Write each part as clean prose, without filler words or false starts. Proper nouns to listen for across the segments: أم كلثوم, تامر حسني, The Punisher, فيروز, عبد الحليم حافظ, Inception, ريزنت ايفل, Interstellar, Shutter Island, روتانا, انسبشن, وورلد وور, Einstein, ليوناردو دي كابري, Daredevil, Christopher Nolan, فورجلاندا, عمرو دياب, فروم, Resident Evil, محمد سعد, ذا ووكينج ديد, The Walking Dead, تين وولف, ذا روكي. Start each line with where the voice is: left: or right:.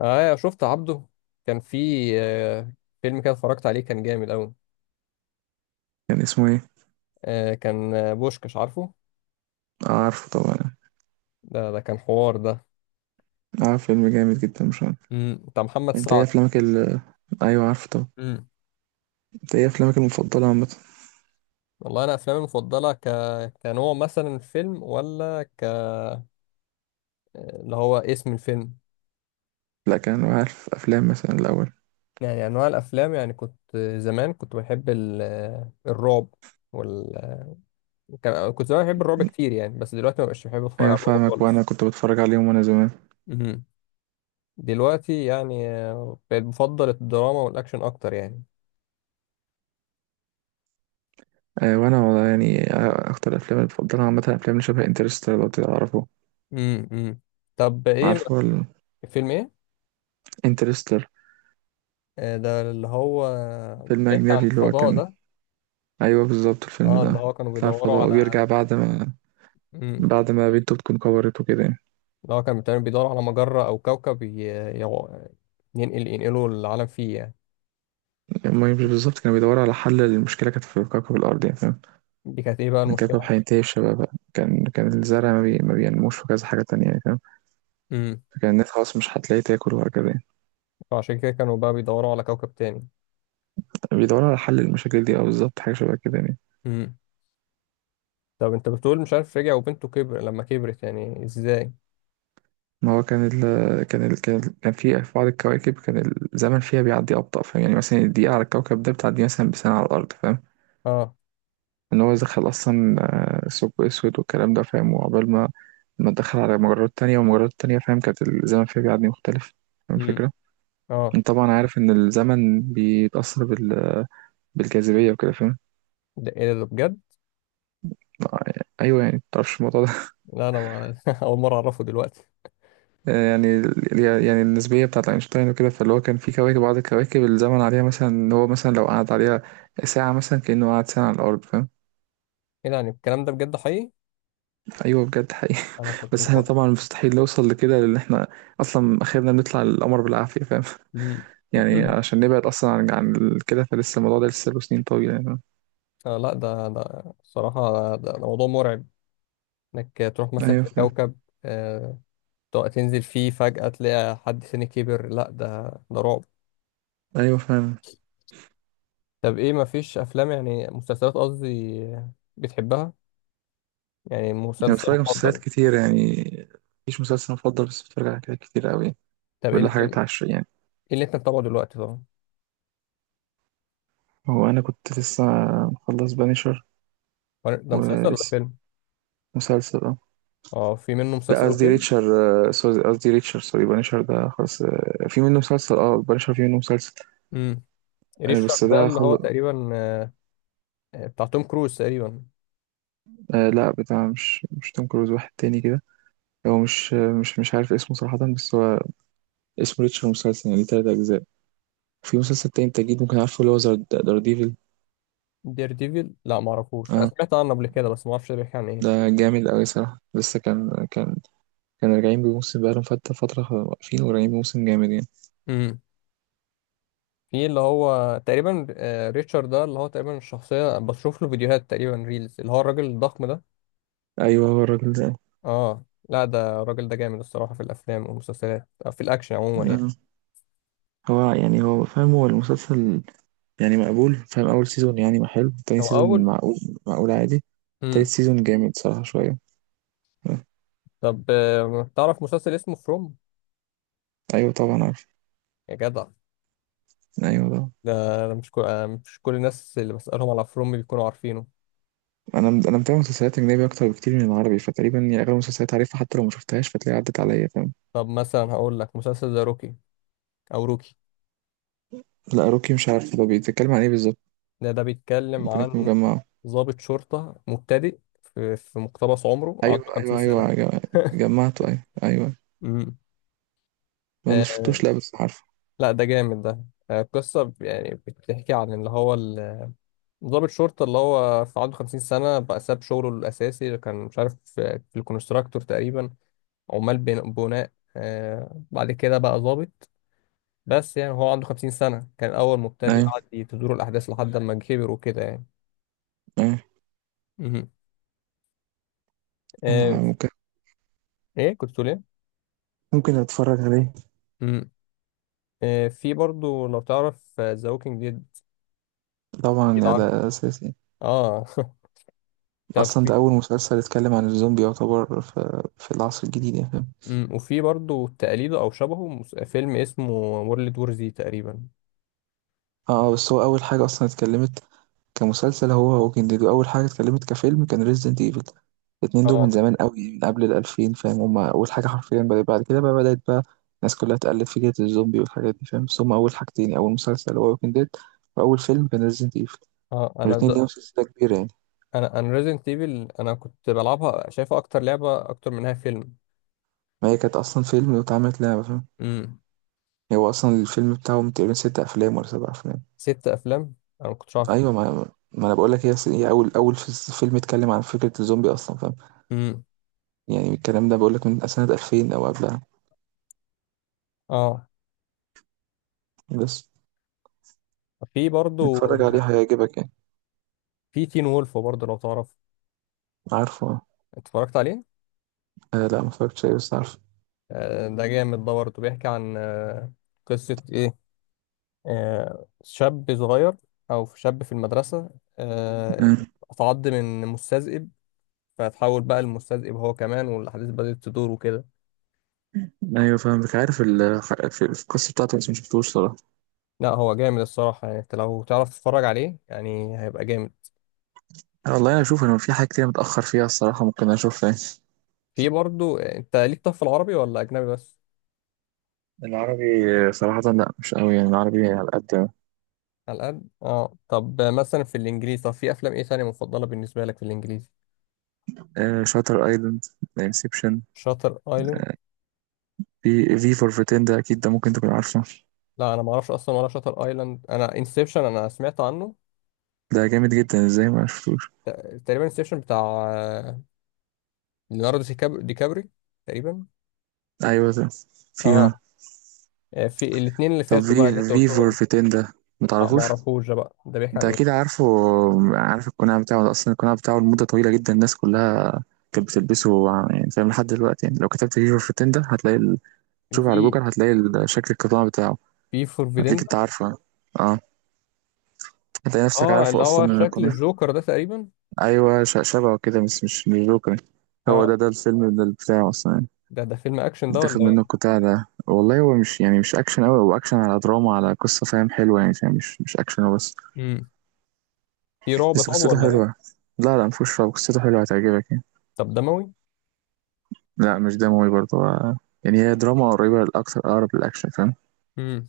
left: اه شفت عبده كان في آه، فيلم كده اتفرجت عليه كان جامد قوي.
right: كان اسمه ايه؟
left: آه كان بوشكش عارفه.
right: عارفه طبعا.
left: ده كان حوار ده.
right: عارف فيلم جامد جدا مش عارف.
left: بتاع محمد
right: انت ايه
left: سعد.
right: افلامك ال ايوه عارفه طبعا.
left: امم.
right: انت ايه افلامك المفضله عامه؟
left: والله انا افلامي المفضله ك... كنوع مثلا الفيلم ولا ك اللي هو اسم الفيلم.
right: لا، كان عارف افلام مثلا الاول.
left: يعني انواع الافلام يعني كنت زمان كنت بحب ال... آه، الرعب وال... كنت زمان بحب الرعب كتير يعني، بس دلوقتي ما بقتش بحب اتفرج على
right: ايوه
left: الرعب
right: فاهمك،
left: خالص.
right: وانا كنت بتفرج عليهم وانا زمان.
left: امم. دلوقتي يعني بقيت بفضل الدراما والاكشن اكتر يعني.
right: وانا والله يعني، اكتر افلام المفضله عامه افلام اللي شبه انترستر لو تعرفه.
left: امم امم. طب ايه
right: عارفه
left: فيلم ايه؟
right: انترستر،
left: آه، ده اللي هو
right: فيلم
left: بيحكي عن
right: اجنبي اللي هو
left: الفضاء
right: كان.
left: ده.
right: ايوه بالظبط، الفيلم
left: اه اللي
right: ده
left: هو كانوا
right: بيطلع
left: بيدوروا
right: الفضاء
left: على
right: وبيرجع بعد ما،
left: امم
right: بعد ما بنته بتكون كبرت وكده يعني.
left: اللي هو كانوا بتقريباً بيدوروا على مجرة او كوكب يو- ينقلوا العالم فيه يعني.
right: المهم مش بالظبط، كانوا بيدوروا على حل للمشكله كانت في كوكب الارض يعني.
left: دي كانت ايه بقى
right: الكوكب
left: المشكلة؟
right: هينتهي في شبابها. كان الزرع ما بينموش في كذا حاجة تانية يعني، فاهم؟
left: امم.
right: فكان الناس خلاص مش هتلاقي تاكل وهكذا يعني.
left: فعشان كده كانوا بقى بيدوروا على كوكب تاني.
right: بيدوروا على حل المشاكل دي أو بالظبط حاجة شبه كده يعني.
left: امم. طب انت بتقول مش عارف رجع وبنته كبر لما كبرت يعني ازاي؟
right: ما هو كان في بعض الكواكب، كان الزمن فيها بيعدي أبطأ، فاهم؟ يعني مثلا الدقيقة على الكوكب ده بتعدي مثلا بسنة على الأرض، فاهم؟
left: اه.
right: إن هو دخل أصلا ثقب أسود والكلام ده، فاهم؟ وعقبال ما دخل على مجرات تانية ومجرات تانية فاهم، كانت الزمن فيها بيعدي مختلف. فاهم
left: امم.
right: الفكرة؟
left: اه.
right: أنت طبعا عارف إن الزمن بيتأثر بال... بالجاذبية وكده فاهم.
left: ده ايه ده بجد؟
right: آه، ايوه يعني متعرفش الموضوع ده
left: لا انا ما... اول مرة اعرفه دلوقتي.
right: يعني ال- يعني النسبيه بتاعت اينشتاين وكده، فاللي هو كان في كواكب بعض الكواكب الزمن عليها مثلا ان هو مثلا لو قعد عليها ساعه مثلا كانه قعد ساعه على الارض فاهم.
left: ايه ده يعني الكلام ده بجد حقيقي؟
right: ايوه بجد حقيقي.
left: انا كنت
right: بس احنا
left: مفكر.
right: طبعا مستحيل نوصل لكده لان احنا اصلا اخرنا بنطلع القمر بالعافيه فاهم.
left: مم.
right: يعني عشان نبعد اصلا عن كده، فلسه الموضوع ده لسه له سنين طويله يعني.
left: آه، لا ده الصراحة ده موضوع مرعب. انك تروح مثلا
right: ايوه
left: في
right: فاهم.
left: كوكب آه تنزل فيه فجأة تلاقي حد تاني كبر. لا ده رعب.
right: ايوه فاهم.
left: طب ايه مفيش افلام، يعني مسلسلات قصدي، بتحبها؟ يعني
right: يعني
left: مسلسل
right: بتفرج على مسلسلات
left: مفضل.
right: كتير يعني، مفيش مسلسل مفضل بس بتفرج على حاجات كتير قوي،
left: طب ايه
right: ولا
left: اللي انت ايه
right: حاجات عشرية.
left: اللي انت متابعه دلوقتي طبعا؟
right: هو انا كنت لسه مخلص بانيشر،
left: هو ده مسلسل ولا
right: ولسه
left: فيلم؟
right: مسلسل اه.
left: اه في منه
right: لا،
left: مسلسل
right: قصدي
left: وفيلم.
right: ريتشر. سوري قصدي ريتشر، سوري بانيشر ده خلاص، في منه مسلسل اه، بانيشر في منه مسلسل.
left: امم. ريش
right: بس
left: ده
right: ده
left: اللي هو
right: خلص.
left: تقريبا بتاع توم كروز تقريبا.
right: آه لا، بتاع مش توم كروز، واحد تاني كده. هو مش، مش عارف اسمه صراحة، بس هو اسمه ريتشر، مسلسل يعني ليه تلات أجزاء. في مسلسل تاني انت أكيد ممكن عارفه اللي هو دار ديفل.
left: دير ديفيل لا معرفوش، انا
right: اه،
left: سمعت عنه قبل كده بس معرفش ده بيحكي عن
right: ده جامد أوي صراحة، لسه كان كان راجعين بموسم، بقالهم فترة واقفين وراجعين بموسم جامد يعني.
left: ايه. في اللي هو تقريبا ريتشارد ده اللي هو تقريبا الشخصية، بشوف له فيديوهات تقريبا ريلز اللي هو الراجل الضخم ده.
right: أيوه هو الراجل ده.
left: اه لا ده الراجل ده جامد الصراحة، في الأفلام والمسلسلات أو في الأكشن عموما يعني.
right: آه. هو يعني هو فاهم، هو المسلسل يعني مقبول، فاهم، أول سيزون يعني ما حلو، تاني
left: هو
right: سيزون
left: أول.
right: معقول، معقول عادي. تالت
left: مم.
right: سيزون جامد صراحة شوية.
left: طب تعرف مسلسل اسمه فروم؟
right: أيوة طبعا عارف.
left: يا جدع،
right: أيوة طبعا.
left: ده أنا مش كل الناس اللي بسألهم على فروم بيكونوا عارفينه.
right: أنا متابع مسلسلات أجنبي أكتر بكتير من العربي، فتقريبا يعني أغلب المسلسلات عارفها حتى لو ما شفتهاش فتلاقي عدت عليا فاهم.
left: طب مثلا هقول لك مسلسل ذا روكي أو روكي.
right: لا، روكي مش عارف، ده بيتكلم عن إيه بالظبط؟
left: ده بيتكلم
right: ممكن أكون
left: عن
right: مجمعه.
left: ضابط شرطة مبتدئ في مقتبس عمره عنده
right: أيوة
left: 50
right: أيوة
left: سنة.
right: أيوة، جمعته، أيوة أيوة.
left: مم.
right: ما
left: آه،
right: شفتوش، لا بس عارفه.
left: لا ده جامد ده. قصة يعني بتحكي عن اللي هو ضابط شرطة اللي هو في عنده خمسين سنة، بقى ساب شغله الأساسي اللي كان مش عارف في الكونستراكتور تقريبا، عمال بناء. بعد كده بقى ضابط. بس يعني هو عنده خمسين سنة كان أول مبتدئ،
right: أيوة
left: قعد تدور الأحداث لحد ما كبر وكده يعني.
right: أيوة،
left: مهم. آه،
right: آه، ممكن
left: إيه كنت تقول إيه؟
right: ممكن أتفرج عليه.
left: مهم. في برضو لو تعرف ذا ووكينج ديد؟ أكيد
right: طبعا
left: عارف.
right: ده أساسي.
left: آه. طب،
right: اصلا ده اول مسلسل اتكلم عن الزومبي يعتبر في، العصر الجديد يعني فاهم.
left: وفي برضو تقليده او شبهه فيلم اسمه وورلد وور زي تقريبا.
right: اه، بس هو اول حاجه اصلا اتكلمت كمسلسل هو ووكينج ديد، اول حاجه اتكلمت كفيلم كان ريزيدنت ايفل. الاتنين دول من
left: اه.
right: زمان قوي، من قبل ال2000 فاهم، هما أول حاجة حرفيا بدأت، بعد كده بقى بدأت بقى الناس كلها تقلد فكرة الزومبي والحاجات دي فاهم، بس هما أول حاجتين يعني، أول مسلسل هو ووكينج ديد، وأول فيلم كان ريزيدنت ايفل.
left: اه انا
right: والاتنين ليهم
left: ده.
right: سلسلة كبيرة يعني.
left: انا ريزنت ايفل انا كنت بلعبها، شايفها اكتر لعبه اكتر منها فيلم.
right: ما هي كانت أصلا فيلم واتعملت لعبة فاهم.
left: امم.
right: هو أصلا الفيلم بتاعهم تقريبا ست أفلام ولا سبع أفلام.
left: ست افلام، انا ما كنتش عارف.
right: ايوه، ما انا بقول لك هي أصل هي فيلم اتكلم عن فكره الزومبي اصلا فاهم.
left: امم.
right: يعني الكلام ده بقول لك من سنه 2000 او قبلها.
left: اه.
right: بس
left: في برضو
right: اتفرج عليه هيعجبك يعني.
left: في تين وولف برضو لو تعرف؟
right: عارفه.
left: اتفرجت عليه.
right: آه لا، ما اتفرجتش عليه بس عارفه.
left: آه ده جامد ده برضو، بيحكي عن قصه ايه، شاب صغير او شاب في المدرسه، آه
right: مم.
left: اتعض من مستذئب، فتحول بقى المستذئب هو كمان والاحداث بدأت تدور وكده.
right: ايوه فاهمك، عارف في القصه بتاعته بس ما شفتوش صراحه.
left: لا هو جامد الصراحة، يعني انت لو تعرف تتفرج عليه يعني هيبقى جامد.
right: والله انا اشوف، انا في حاجات كتير متاخر فيها الصراحه، ممكن اشوفها.
left: في برضو انت ليك، طب في العربي ولا اجنبي بس؟
right: يعني العربي صراحه لا مش قوي، يعني العربي على قد.
left: على قد اه. طب مثلا في الانجليزي، طب في افلام ايه تانية مفضلة بالنسبة لك في الانجليزي؟
right: آه، شاتر ايلاند، انسبشن،
left: شاتر ايلاند.
right: في فور فيتين ده اكيد ده ممكن تكون عارفه.
left: لا انا ما اعرفش اصلا، ولا شاتر ايلاند، انا انسبشن انا سمعت عنه.
right: ده جامد جدا، ازاي ما شفتوش؟
left: تقريبا انسبشن بتاع آه، ليوناردو دي كابري تقريبا.
right: ايوه ده فيها.
left: اه. في الاثنين اللي
right: طب
left: فاتوا بقى اللي انت
right: في فور
left: قلتهم.
right: فيتين ده،
left: اه ما
right: متعرفوش؟
left: اعرفوش ده بقى، ده بيحكي
right: انت
left: عن
right: اكيد
left: ايه؟
right: عارفه. عارف القناع بتاعه ده، اصلا القناع بتاعه لمده طويله جدا الناس كلها كانت بتلبسه يعني فاهم لحد دلوقتي يعني، لو كتبت في فور فيتين ده هتلاقي ال... تشوف على
left: في
right: جوجل هتلاقي شكل القناع بتاعه.
left: في فور
right: هتلاقيك انت
left: فيدندا.
right: عارفه، اه، هتلاقي نفسك
left: اه
right: عارفه
left: اللي
right: اصلا
left: هو
right: من
left: شكل
right: القناع.
left: الجوكر ده تقريبا.
right: ايوه، شبهه كده بس مش جوكر. هو ده
left: اه
right: ده الفيلم ده بتاعه اصلا يعني.
left: ده فيلم اكشن
right: اللي
left: ده ولا
right: اتاخد منه
left: ايه؟
right: القطاع ده، والله هو مش يعني مش اكشن قوي، هو اكشن على دراما على قصه فاهم، حلوه يعني فاهم، مش اكشن هو بس.
left: امم في رعب
right: بس
left: طب
right: قصته
left: ولا
right: حلوة.
left: ايه؟
right: لا لا، مفهوش رعب، قصته حلوة هتعجبك يعني.
left: طب دموي؟
right: لا، مش ده موي برضه، هو- يعني هي دراما قريبة الأكتر أقرب للأكشن فاهم.
left: امم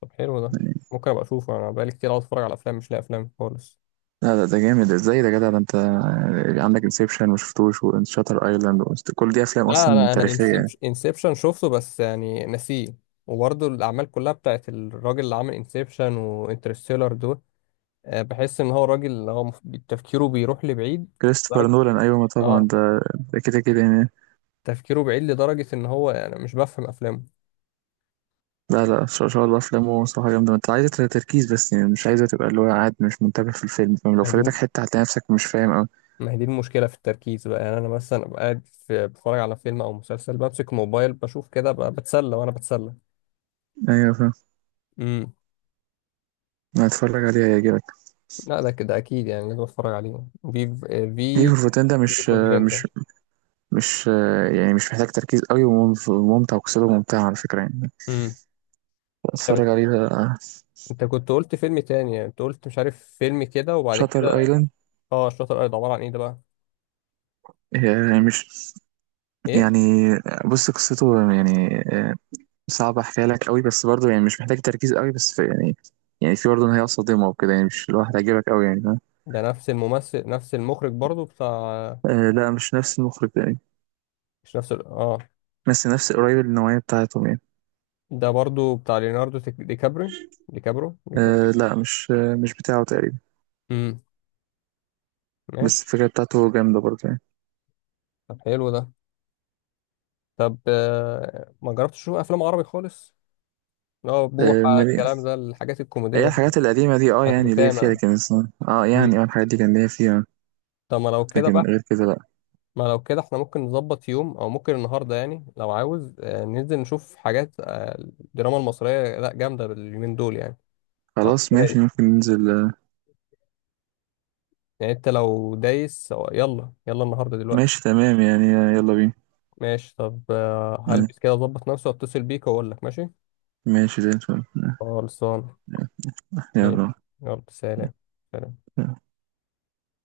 left: طب حلو ده.
right: يعني
left: ممكن ابقى اشوفه، انا بقالي كتير قاعد اتفرج على افلام مش لاقي افلام خالص.
right: لا لا، ده جامد ازاي ده يا جدع، ده انت عندك انسبشن وشفتوش وشاتر ايلاند، كل دي افلام
left: لا
right: اصلا
left: انا
right: تاريخية يعني.
left: انسبشن شفته بس يعني نسيه. وبرضه الاعمال كلها بتاعت الراجل اللي عامل انسبشن وانترستيلر دول، بحس ان هو راجل اللي هو تفكيره بيروح لبعيد
right: كريستوفر
left: لدرجه.
right: نولان، ايوه ما طبعا
left: اه.
right: ده، ده كده كده يعني.
left: تفكيره بعيد لدرجه ان هو يعني مش بفهم افلامه
right: لا لا، ان شاء إن شاء الله افلامه صراحة جامدة، ما انت عايزة تركيز، بس يعني مش عايزة تبقى اللي هو قاعد مش منتبه في الفيلم فاهم، لو
left: دي.
right: فاتتك حتة هتلاقي نفسك مش فاهم اوي.
left: ما هي دي المشكلة في التركيز بقى، يعني أنا مثلا أبقى قاعد في بتفرج على فيلم أو مسلسل بمسك موبايل بشوف كده بتسلى وأنا بتسلى.
right: ايوه فاهم،
left: امم
right: هتفرج عليها هيعجبك.
left: لا ده كده أكيد يعني لازم أتفرج عليه. في
right: في
left: في
right: فورفتين ده
left: في
right: مش
left: فورجلاندا.
right: مش مش يعني مش محتاج تركيز قوي، وممتع، وقصته ممتعة على فكرة يعني.
left: امم طب
right: اتفرج عليه ده.
left: أنت كنت قلت فيلم تاني، يعني أنت قلت مش عارف فيلم كده وبعد
right: شاتر
left: كده.
right: ايلاند،
left: أه الشاطر الأرض عبارة عن إيه ده بقى؟
right: هي مش
left: إيه؟
right: يعني، بص قصته يعني، صعب احكيها لك قوي بس برضه يعني مش محتاج تركيز قوي، بس في يعني، يعني في برضه نهاية صادمة وكده يعني، مش اللي هو هتعجبك قوي يعني فاهم؟
left: ده نفس الممثل نفس المخرج برضو بتاع.
right: آه لا، مش نفس المخرج يعني،
left: مش نفس ال... أه.
right: بس نفس قريب النوعية بتاعتهم يعني.
left: ده برضو بتاع ليوناردو دي كابري دي كابرو دي كابرو.
right: آه لا مش، مش بتاعه تقريبا.
left: امم
right: بس
left: ماشي.
right: الفكرة بتاعته جامدة برضه يعني.
left: طب حلو ده. طب ما جربتش تشوف افلام عربي خالص، اللي هو
right: آه
left: بوحة،
right: مليئة.
left: الكلام ده الحاجات
right: هي
left: الكوميدية
right: الحاجات القديمة دي اه
left: بتاعت
right: يعني ليا فيها،
left: روتانا؟
right: لكن
left: مم.
right: الحاجات دي كان ليا فيها،
left: طب
right: لكن غير كده لأ.
left: ما لو كده احنا ممكن نظبط يوم او ممكن النهارده، يعني لو عاوز ننزل نشوف حاجات الدراما المصرية لا جامدة باليومين دول يعني، أو
right: خلاص
left: السنة
right: ماشي
left: دي.
right: ممكن ننزل،
left: يعني انت لو دايس يلا يلا النهارده دلوقتي.
right: ماشي تمام يعني، يلا بينا.
left: ماشي طب
right: آه،
left: هلبس كده، اظبط نفسي واتصل بيك واقول لك ماشي.
right: ماشي زي الفل، آه،
left: خلصان ماشي.
right: يلا.
left: يلا سلام. سلام.
right: آه.